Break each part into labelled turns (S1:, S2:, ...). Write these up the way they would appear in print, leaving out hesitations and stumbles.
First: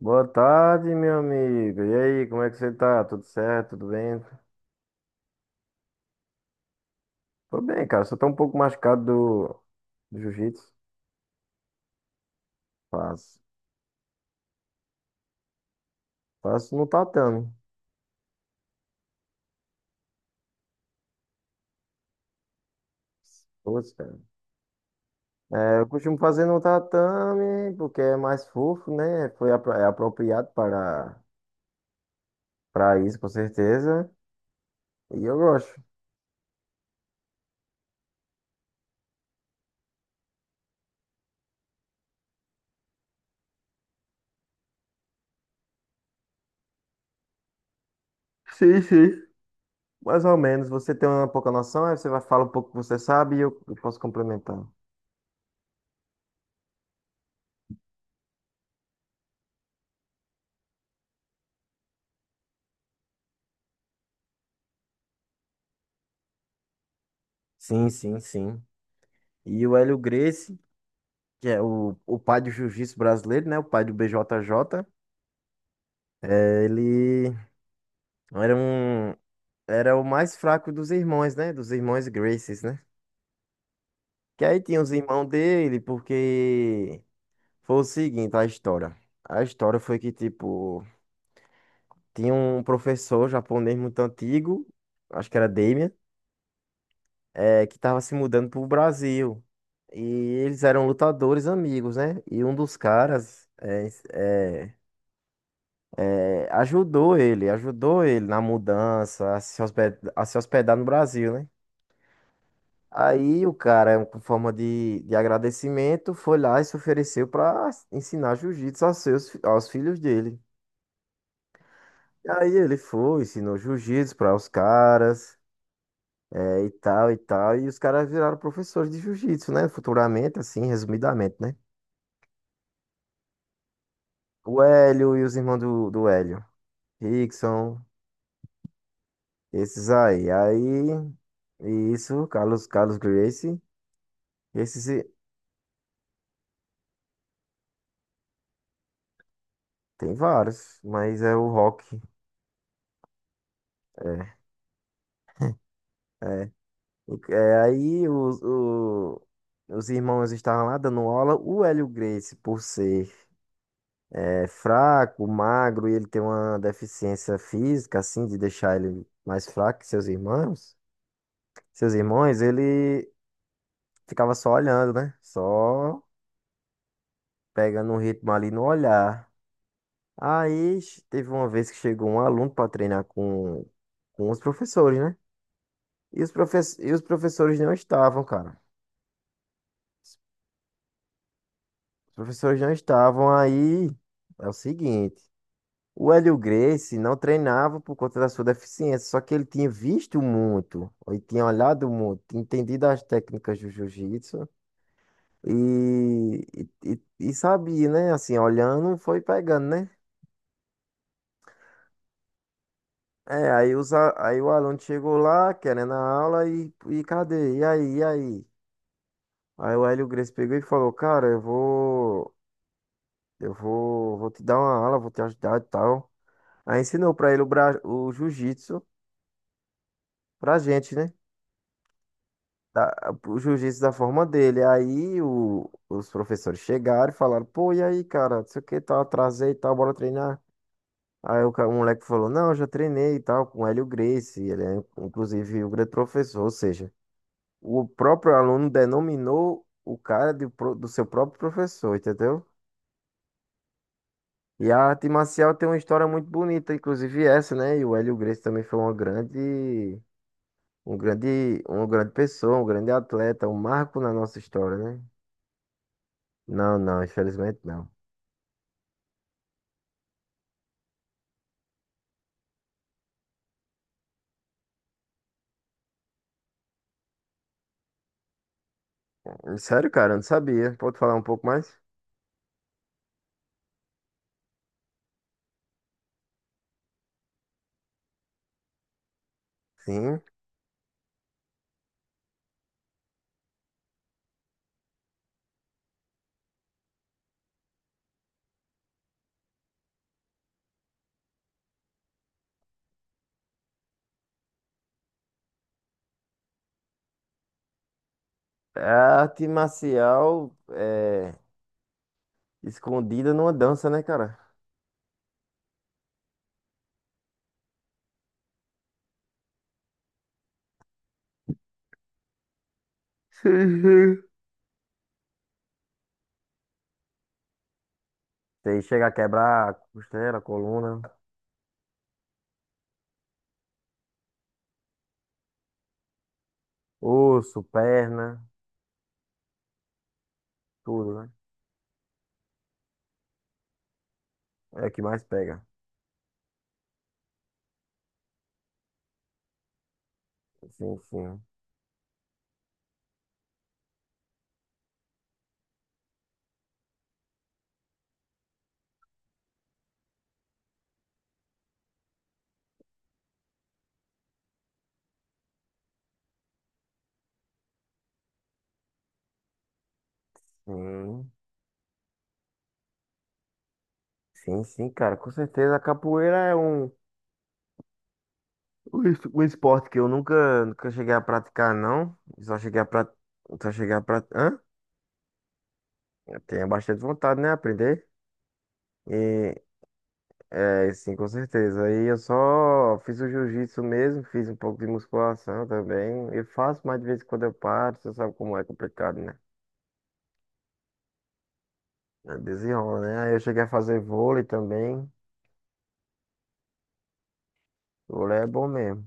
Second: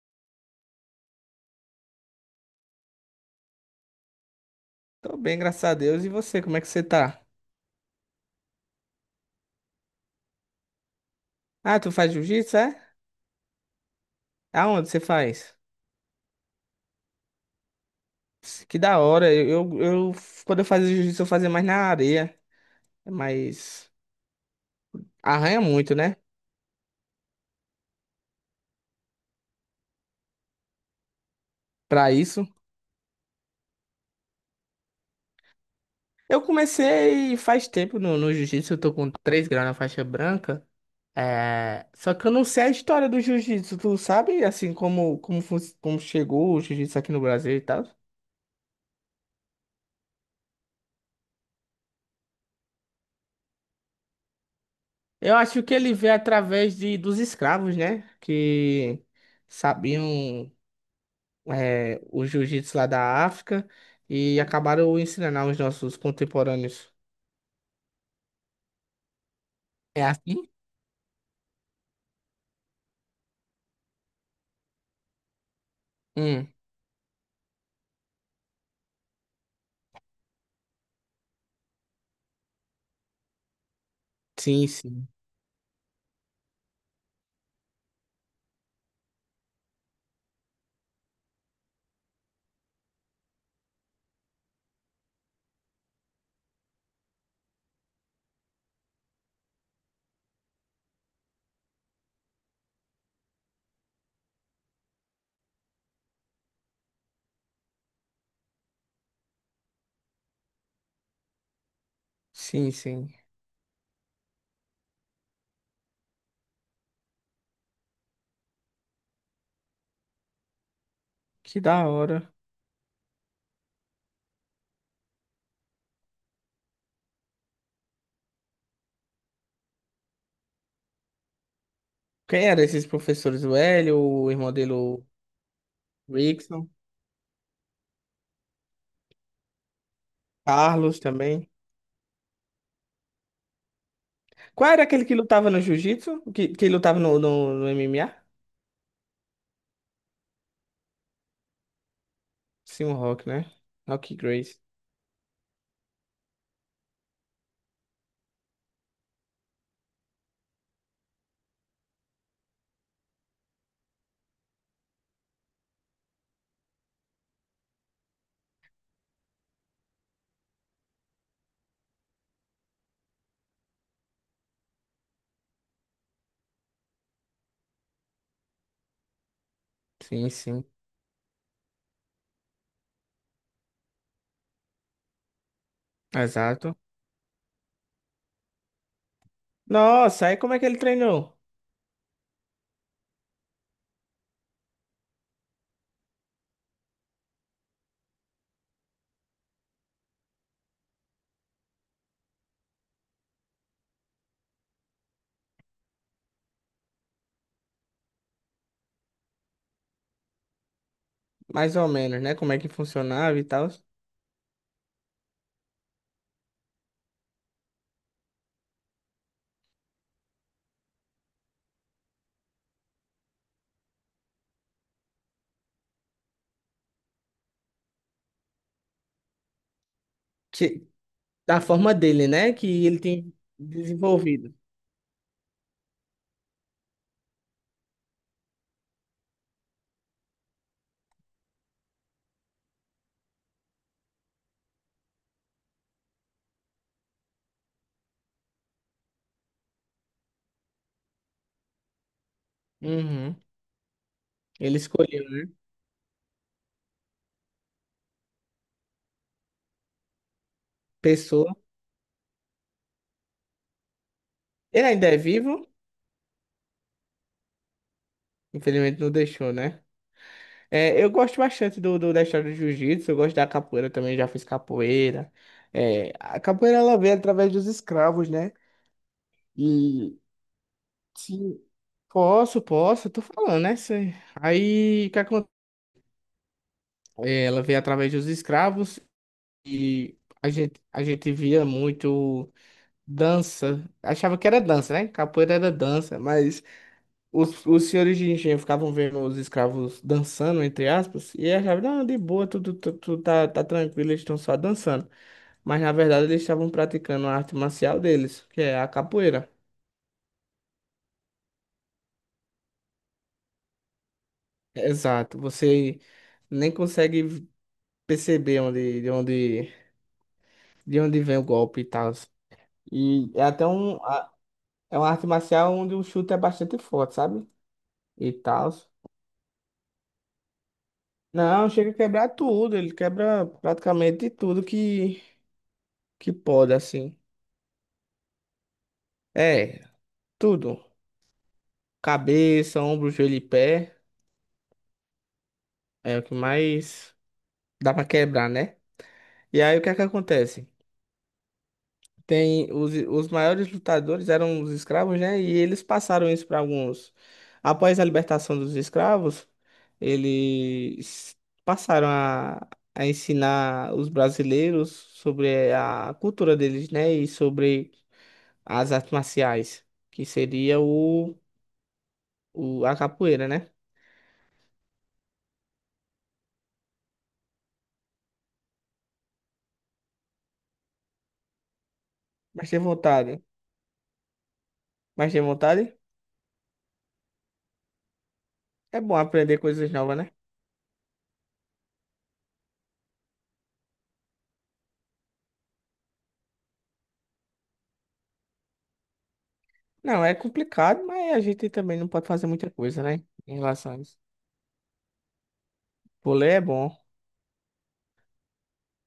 S1: Boa tarde, meu amigo. E aí, como é que você tá? Tudo certo? Tudo bem?
S2: Tô bem, graças a Deus. E você, como é que você tá?
S1: Tô bem, cara. Só tô um pouco machucado do jiu-jitsu.
S2: Ah, tu faz jiu-jitsu, é?
S1: Faço.
S2: Aonde você faz?
S1: Faço no tatame.
S2: Que da hora. Eu quando eu fazia jiu-jitsu, eu fazia mais na areia, mas
S1: Putz, cara.
S2: arranha
S1: É, eu
S2: muito, né?
S1: costumo fazer no tatame porque é mais fofo, né? É apropriado
S2: Pra isso.
S1: para isso, com certeza. E eu gosto.
S2: Eu comecei faz tempo no jiu-jitsu, eu tô com 3 graus na faixa branca. Só que eu não sei a história do jiu-jitsu, tu sabe, assim, como chegou o jiu-jitsu aqui no Brasil e tal?
S1: Sim, sim. Mais ou menos. Você tem uma pouca noção, aí você vai falar um pouco que você sabe e eu posso complementar.
S2: Eu acho que ele veio através dos escravos, né? Que sabiam. O jiu-jitsu lá da África e acabaram ensinando aos nossos contemporâneos.
S1: Sim, sim, sim. E o Hélio
S2: É assim?
S1: Gracie, que é o pai do jiu-jitsu brasileiro, né? O pai do BJJ.
S2: Hum,
S1: É, era um, era o mais fraco dos irmãos, né? Dos irmãos Gracies, né? Que aí
S2: sim,
S1: tinha os
S2: sim.
S1: irmãos dele, porque foi o seguinte, a história. A história foi que, tipo, tinha um professor japonês muito antigo, acho que era Damien, é, que tava se mudando pro Brasil. E eles eram lutadores amigos, né? E um dos caras é, é, ajudou ele na mudança, a se hospedar no Brasil, né?
S2: Sim, sim.
S1: Aí o cara, com forma de agradecimento, foi lá e se ofereceu para ensinar jiu-jitsu aos seus, aos filhos dele.
S2: Que da
S1: E
S2: hora.
S1: aí ele foi, ensinou jiu-jitsu para os caras, é, e tal, e tal. E os caras viraram professores de jiu-jitsu, né? Futuramente, assim, resumidamente, né?
S2: Quem eram esses professores? O Hélio, o irmão
S1: O
S2: dele, o
S1: Hélio e os irmãos do Hélio.
S2: Rickson,
S1: Rickson, esses aí.
S2: Carlos
S1: Aí,
S2: também.
S1: isso, Carlos Gracie.
S2: Qual era
S1: Esses,
S2: aquele que lutava no jiu-jitsu? Que lutava no MMA?
S1: tem vários, mas é o rock.
S2: Sim, o Rock, né? Rock Grace.
S1: É, é. O- é, aí os, o- os irmãos estavam lá dando aula. O Hélio Gracie, por ser é, fraco, magro, e ele tem uma deficiência física, assim, de deixar ele mais fraco que seus irmãos. Seus irmãos, ele ficava só olhando, né? Só pegando um ritmo ali no olhar.
S2: Sim, sim.
S1: Teve uma vez que chegou um aluno para treinar com os professores, né? E
S2: Exato.
S1: os professores não estavam, cara.
S2: Nossa, aí como é que ele treinou?
S1: Os professores não estavam aí. É o seguinte, o Hélio Gracie não treinava por conta da sua deficiência, só que ele tinha visto muito, ele tinha olhado muito, tinha entendido as técnicas do jiu-jitsu e, e sabia, né? Assim, olhando, foi pegando, né?
S2: Mais ou menos, né? Como é que funcionava e
S1: É,
S2: tal.
S1: aí o aluno chegou lá, querendo a aula, e cadê? E aí, e aí? Aí o Hélio Gracie pegou e falou, cara, eu vou, vou te dar uma aula, vou te ajudar e tal. Aí ensinou pra ele o, bra... o jiu-jitsu pra
S2: Que,
S1: gente, né?
S2: da forma dele, né? Que ele tem
S1: O jiu-jitsu da forma
S2: desenvolvido.
S1: dele. Aí os professores chegaram e falaram, pô, e aí, cara, não sei o que, tal, atrasei e tal, bora treinar. Aí o moleque falou, não, eu já treinei e tal, com o Hélio Gracie, ele é, inclusive, o grande professor, ou seja, o próprio aluno denominou o cara de do seu próprio professor, entendeu?
S2: Uhum.
S1: E
S2: Ele
S1: a arte
S2: escolheu, né?
S1: marcial tem uma história muito bonita, inclusive essa, né? E o Hélio Gracie também foi uma grande, um
S2: Pessoa.
S1: grande, uma grande pessoa, um grande atleta, um marco na nossa história,
S2: Ele
S1: né?
S2: ainda é vivo,
S1: Não, não, infelizmente não.
S2: infelizmente não deixou, né? É, eu gosto bastante da história do jiu-jitsu, eu gosto da capoeira também, já fiz capoeira. É, a capoeira ela veio através dos escravos, né?
S1: Sério, cara, eu
S2: E
S1: não sabia. Pode falar um pouco
S2: sim,
S1: mais?
S2: posso, tô falando, né? Cê- Aí, o que acontece? Ela veio através dos escravos e
S1: Sim.
S2: a gente via muito. Dança. Achava que era dança, né? Capoeira era dança, mas os senhores de engenho ficavam vendo os escravos dançando, entre aspas, e achavam, não, de boa, tudo tá, tá tranquilo, eles estão só dançando. Mas na verdade eles estavam praticando a arte marcial deles, que é
S1: É
S2: a
S1: a arte
S2: capoeira.
S1: marcial é escondida numa dança, né, cara?
S2: Exato. Você nem consegue perceber de onde vem o golpe e tal. E é até
S1: Sim, sim.
S2: é uma arte marcial onde o chute é bastante forte, sabe? E tal.
S1: Você chega a quebrar a costela, a coluna,
S2: Não, chega a quebrar tudo. Ele quebra praticamente tudo que pode, assim.
S1: osso, perna,
S2: É, tudo.
S1: tudo, né?
S2: Cabeça, ombro, joelho e pé.
S1: É o que mais pega.
S2: É o que mais dá pra quebrar, né? E aí o que é que acontece?
S1: Sim, sim,
S2: Tem os maiores lutadores eram os escravos, né? E eles passaram isso para alguns. Após a libertação dos escravos, eles passaram a ensinar os brasileiros sobre a cultura deles, né? E sobre as artes marciais, que seria
S1: sim.
S2: o a capoeira, né?
S1: Sim, sim, cara, com certeza. A capoeira é um, o, o esporte que eu nunca cheguei a praticar, não. Só
S2: Mas tem
S1: cheguei a praticar.
S2: vontade.
S1: Só cheguei a praticar. Hã?
S2: Mas tem vontade?
S1: Eu tenho bastante vontade, né? Aprender.
S2: É bom
S1: E
S2: aprender coisas novas, né?
S1: é, sim, com certeza. Aí eu só fiz o jiu-jitsu mesmo, fiz um pouco de musculação também. Eu faço, mas de vez em quando eu paro, você sabe como é complicado, né?
S2: Não, é complicado, mas a gente também não pode
S1: É
S2: fazer muita
S1: desenrola,
S2: coisa,
S1: né?
S2: né?
S1: Aí eu
S2: Em
S1: cheguei a
S2: relação a
S1: fazer
S2: isso.
S1: vôlei também.
S2: Vôlei é bom.
S1: Vôlei é bom mesmo.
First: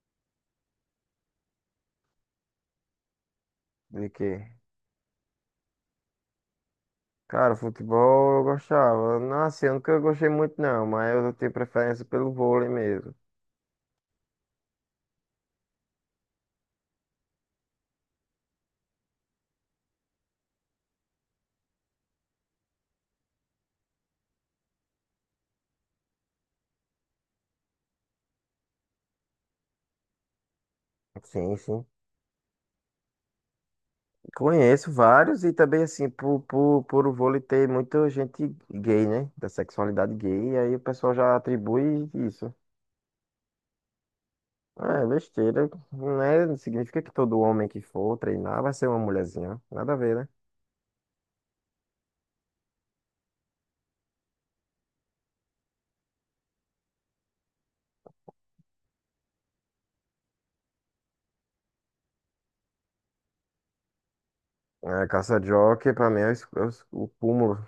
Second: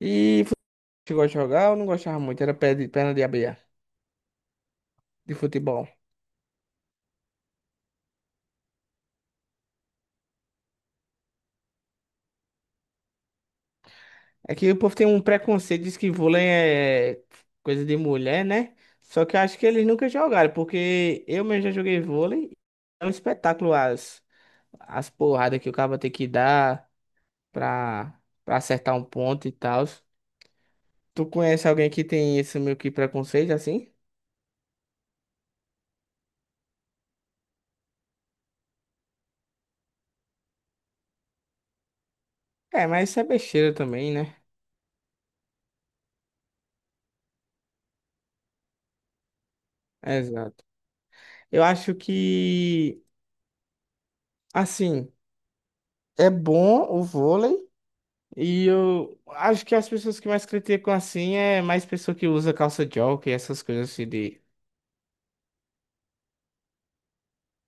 S2: E futebol chegou de jogar, eu não gostava muito, era pé de- perna de abelha
S1: De quê?
S2: de futebol.
S1: Cara, futebol eu gostava. Não, assim, eu nunca gostei muito, não, mas eu tenho preferência pelo vôlei mesmo.
S2: É que o povo tem um preconceito, diz que vôlei é coisa de mulher, né? Só que eu acho que eles nunca jogaram, porque eu mesmo já joguei vôlei. É um espetáculo as porradas que o cara tem que dar pra, pra acertar um ponto e tal. Tu
S1: Sim,
S2: conhece
S1: sim.
S2: alguém que tem esse meio que preconceito assim?
S1: Conheço vários e também assim, por o vôlei ter muita gente gay, né? Da sexualidade gay, e aí o pessoal já atribui isso.
S2: É, mas isso é besteira também, né?
S1: Ah, é besteira, não é? Não significa que todo homem que for treinar vai ser uma mulherzinha. Nada a ver, né?
S2: Exato. Eu acho que, assim, é bom o vôlei e eu acho que as pessoas que mais criticam assim é mais pessoa que usa calça jockey, essas coisas assim de...
S1: É, caça-jockey pra mim é, o, é o cúmulo.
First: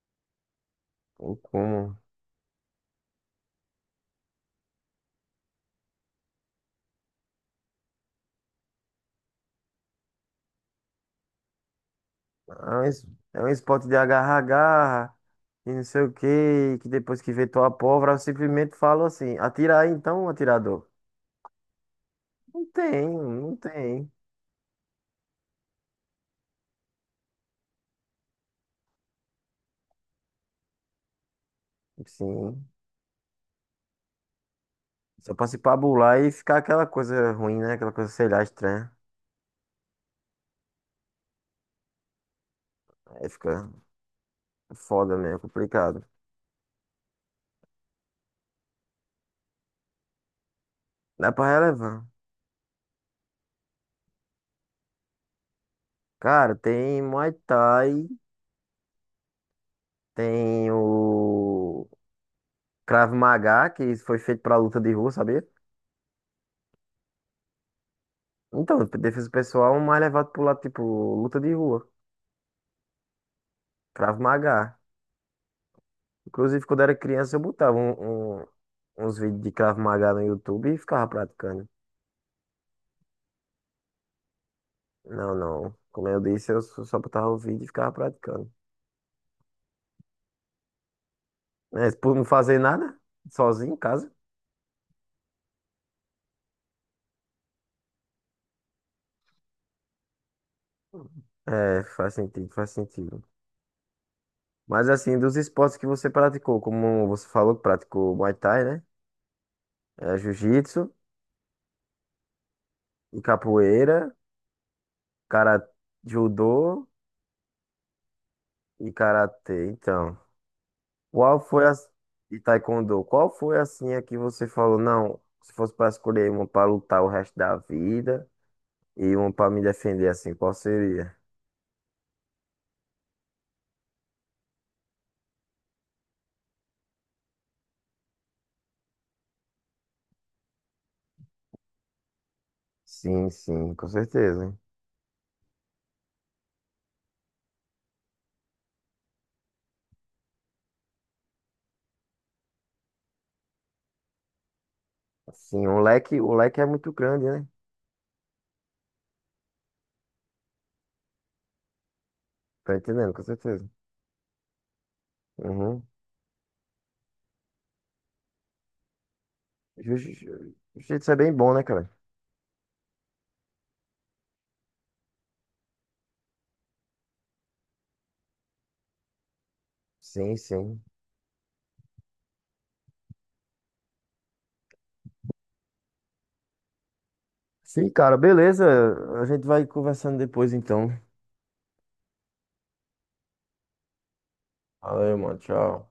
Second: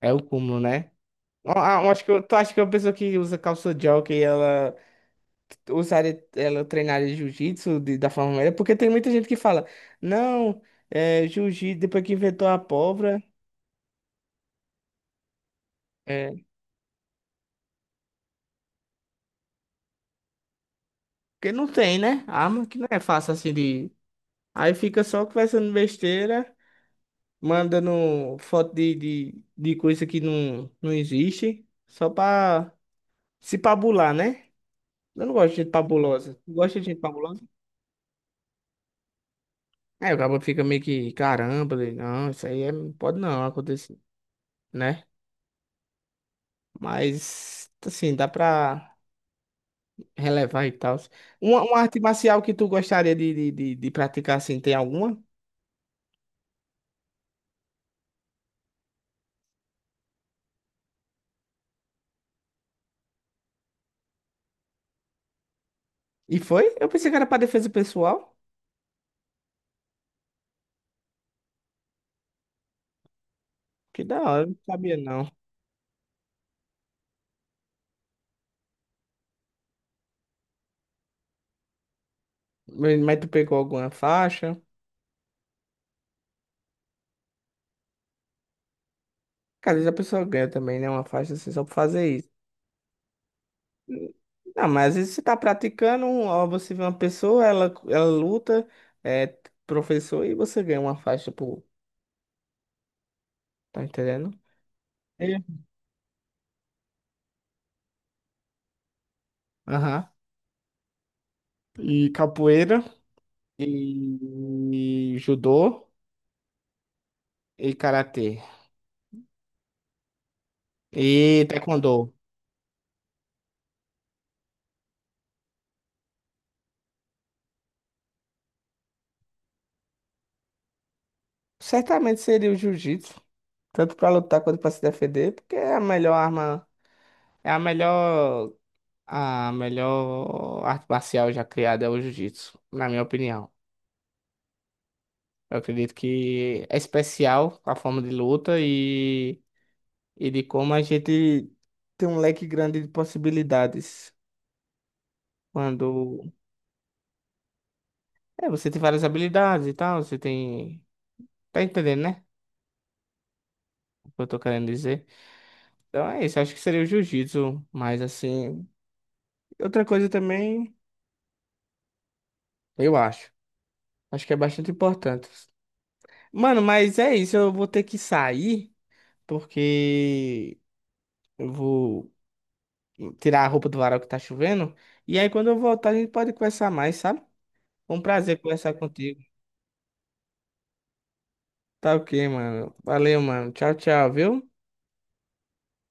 S2: É o cúmulo, né?
S1: O
S2: Eu
S1: cúmulo.
S2: acho que eu, tu acha que uma pessoa que usa calça jockey, ela usaria ela treinaria jiu-jitsu de- da forma melhor, porque tem muita gente que fala, não, é, jiu-jitsu, depois que inventou
S1: É
S2: a
S1: um, es-
S2: pólvora,
S1: é um esporte de agarra-agarra e não sei o
S2: é,
S1: quê, que depois que vê tua pólvora, eu simplesmente falo assim, atira aí então, atirador.
S2: porque não tem, né?
S1: Não
S2: Arma que não é
S1: tem,
S2: fácil assim
S1: não
S2: de.
S1: tem.
S2: Aí fica só conversando besteira, mandando foto de coisa que não, não existe, só
S1: Sim.
S2: pra se pabular, né? Eu não
S1: Só pra
S2: gosto
S1: se
S2: de gente
S1: pabular e
S2: pabulosa. Tu
S1: ficar
S2: gosta
S1: aquela
S2: de gente
S1: coisa
S2: pabulosa?
S1: ruim, né? Aquela coisa, sei lá, estranha.
S2: É, o cara fica meio que, caramba, ele, não, isso aí é, pode
S1: Aí
S2: não
S1: fica
S2: acontecer, né?
S1: foda mesmo, complicado.
S2: Mas, assim, dá pra relevar e tal.
S1: Dá pra
S2: Uma arte
S1: relevar.
S2: marcial que tu gostaria de praticar assim, tem alguma?
S1: Cara, tem Muay Thai, tem o Krav Maga, que foi feito pra luta de rua, sabia?
S2: E foi? Eu pensei que era pra defesa pessoal.
S1: Então, defesa pessoal, é um mais levado pro lado, tipo, luta de rua.
S2: Que
S1: Krav
S2: da hora, eu
S1: Maga.
S2: não sabia não.
S1: Inclusive, quando era criança, eu botava uns vídeos de Krav Maga no YouTube e ficava praticando.
S2: Mas tu pegou alguma faixa?
S1: Não, não. Como eu disse, eu só botava o vídeo e ficava praticando.
S2: Cara, às vezes a pessoa ganha também, né? Uma faixa assim, só pra
S1: Né,
S2: fazer
S1: por não
S2: isso.
S1: fazer nada, sozinho em casa.
S2: Não, mas às vezes você tá praticando, um, ó, você vê uma pessoa, ela luta, é professor, e você ganha uma faixa, pô.
S1: É, faz sentido, faz sentido.
S2: Tá entendendo?
S1: Mas assim, dos
S2: É.
S1: esportes que você praticou, como você falou que praticou Muay Thai, né?
S2: Aham.
S1: É, jiu-jitsu
S2: E capoeira,
S1: e
S2: e,
S1: capoeira,
S2: e
S1: cara,
S2: judô,
S1: judô
S2: e karatê.
S1: e karatê. Então,
S2: E
S1: qual foi a...
S2: taekwondo.
S1: E taekwondo. Qual foi assim a que você falou, não, se fosse para escolher uma para lutar o resto da vida e uma para me defender assim, qual seria?
S2: Certamente seria o jiu-jitsu, tanto para lutar quanto para se defender, porque é a melhor arma, é a melhor arte marcial já criada é o jiu-jitsu, na minha
S1: Sim,
S2: opinião.
S1: sim, com certeza.
S2: Eu acredito que é especial a forma de luta e de como a gente tem um leque grande de possibilidades.
S1: Sim,
S2: Quando
S1: o leque é muito grande, né?
S2: é, você tem várias habilidades e tal, você tem. Tá entendendo, né?
S1: Tá entendendo, com certeza.
S2: O que eu tô querendo dizer?
S1: Uhum.
S2: Então é isso, acho que seria o jiu-jitsu, mas assim. Outra
S1: Jiu-
S2: coisa também,
S1: Jiu-jitsu é bem bom, né, cara?
S2: eu acho. Acho que é bastante importante. Mano, mas é isso. Eu vou ter que sair,
S1: Sim,
S2: porque
S1: sim.
S2: eu vou tirar a roupa do varal que tá chovendo. E aí, quando eu voltar, a gente pode conversar mais, sabe?
S1: Sim,
S2: Foi um
S1: cara,
S2: prazer
S1: beleza.
S2: conversar contigo.
S1: A gente vai conversando depois, então.
S2: Tá ok, mano. Valeu, mano. Tchau, tchau, viu?
S1: Valeu, mano. Tchau.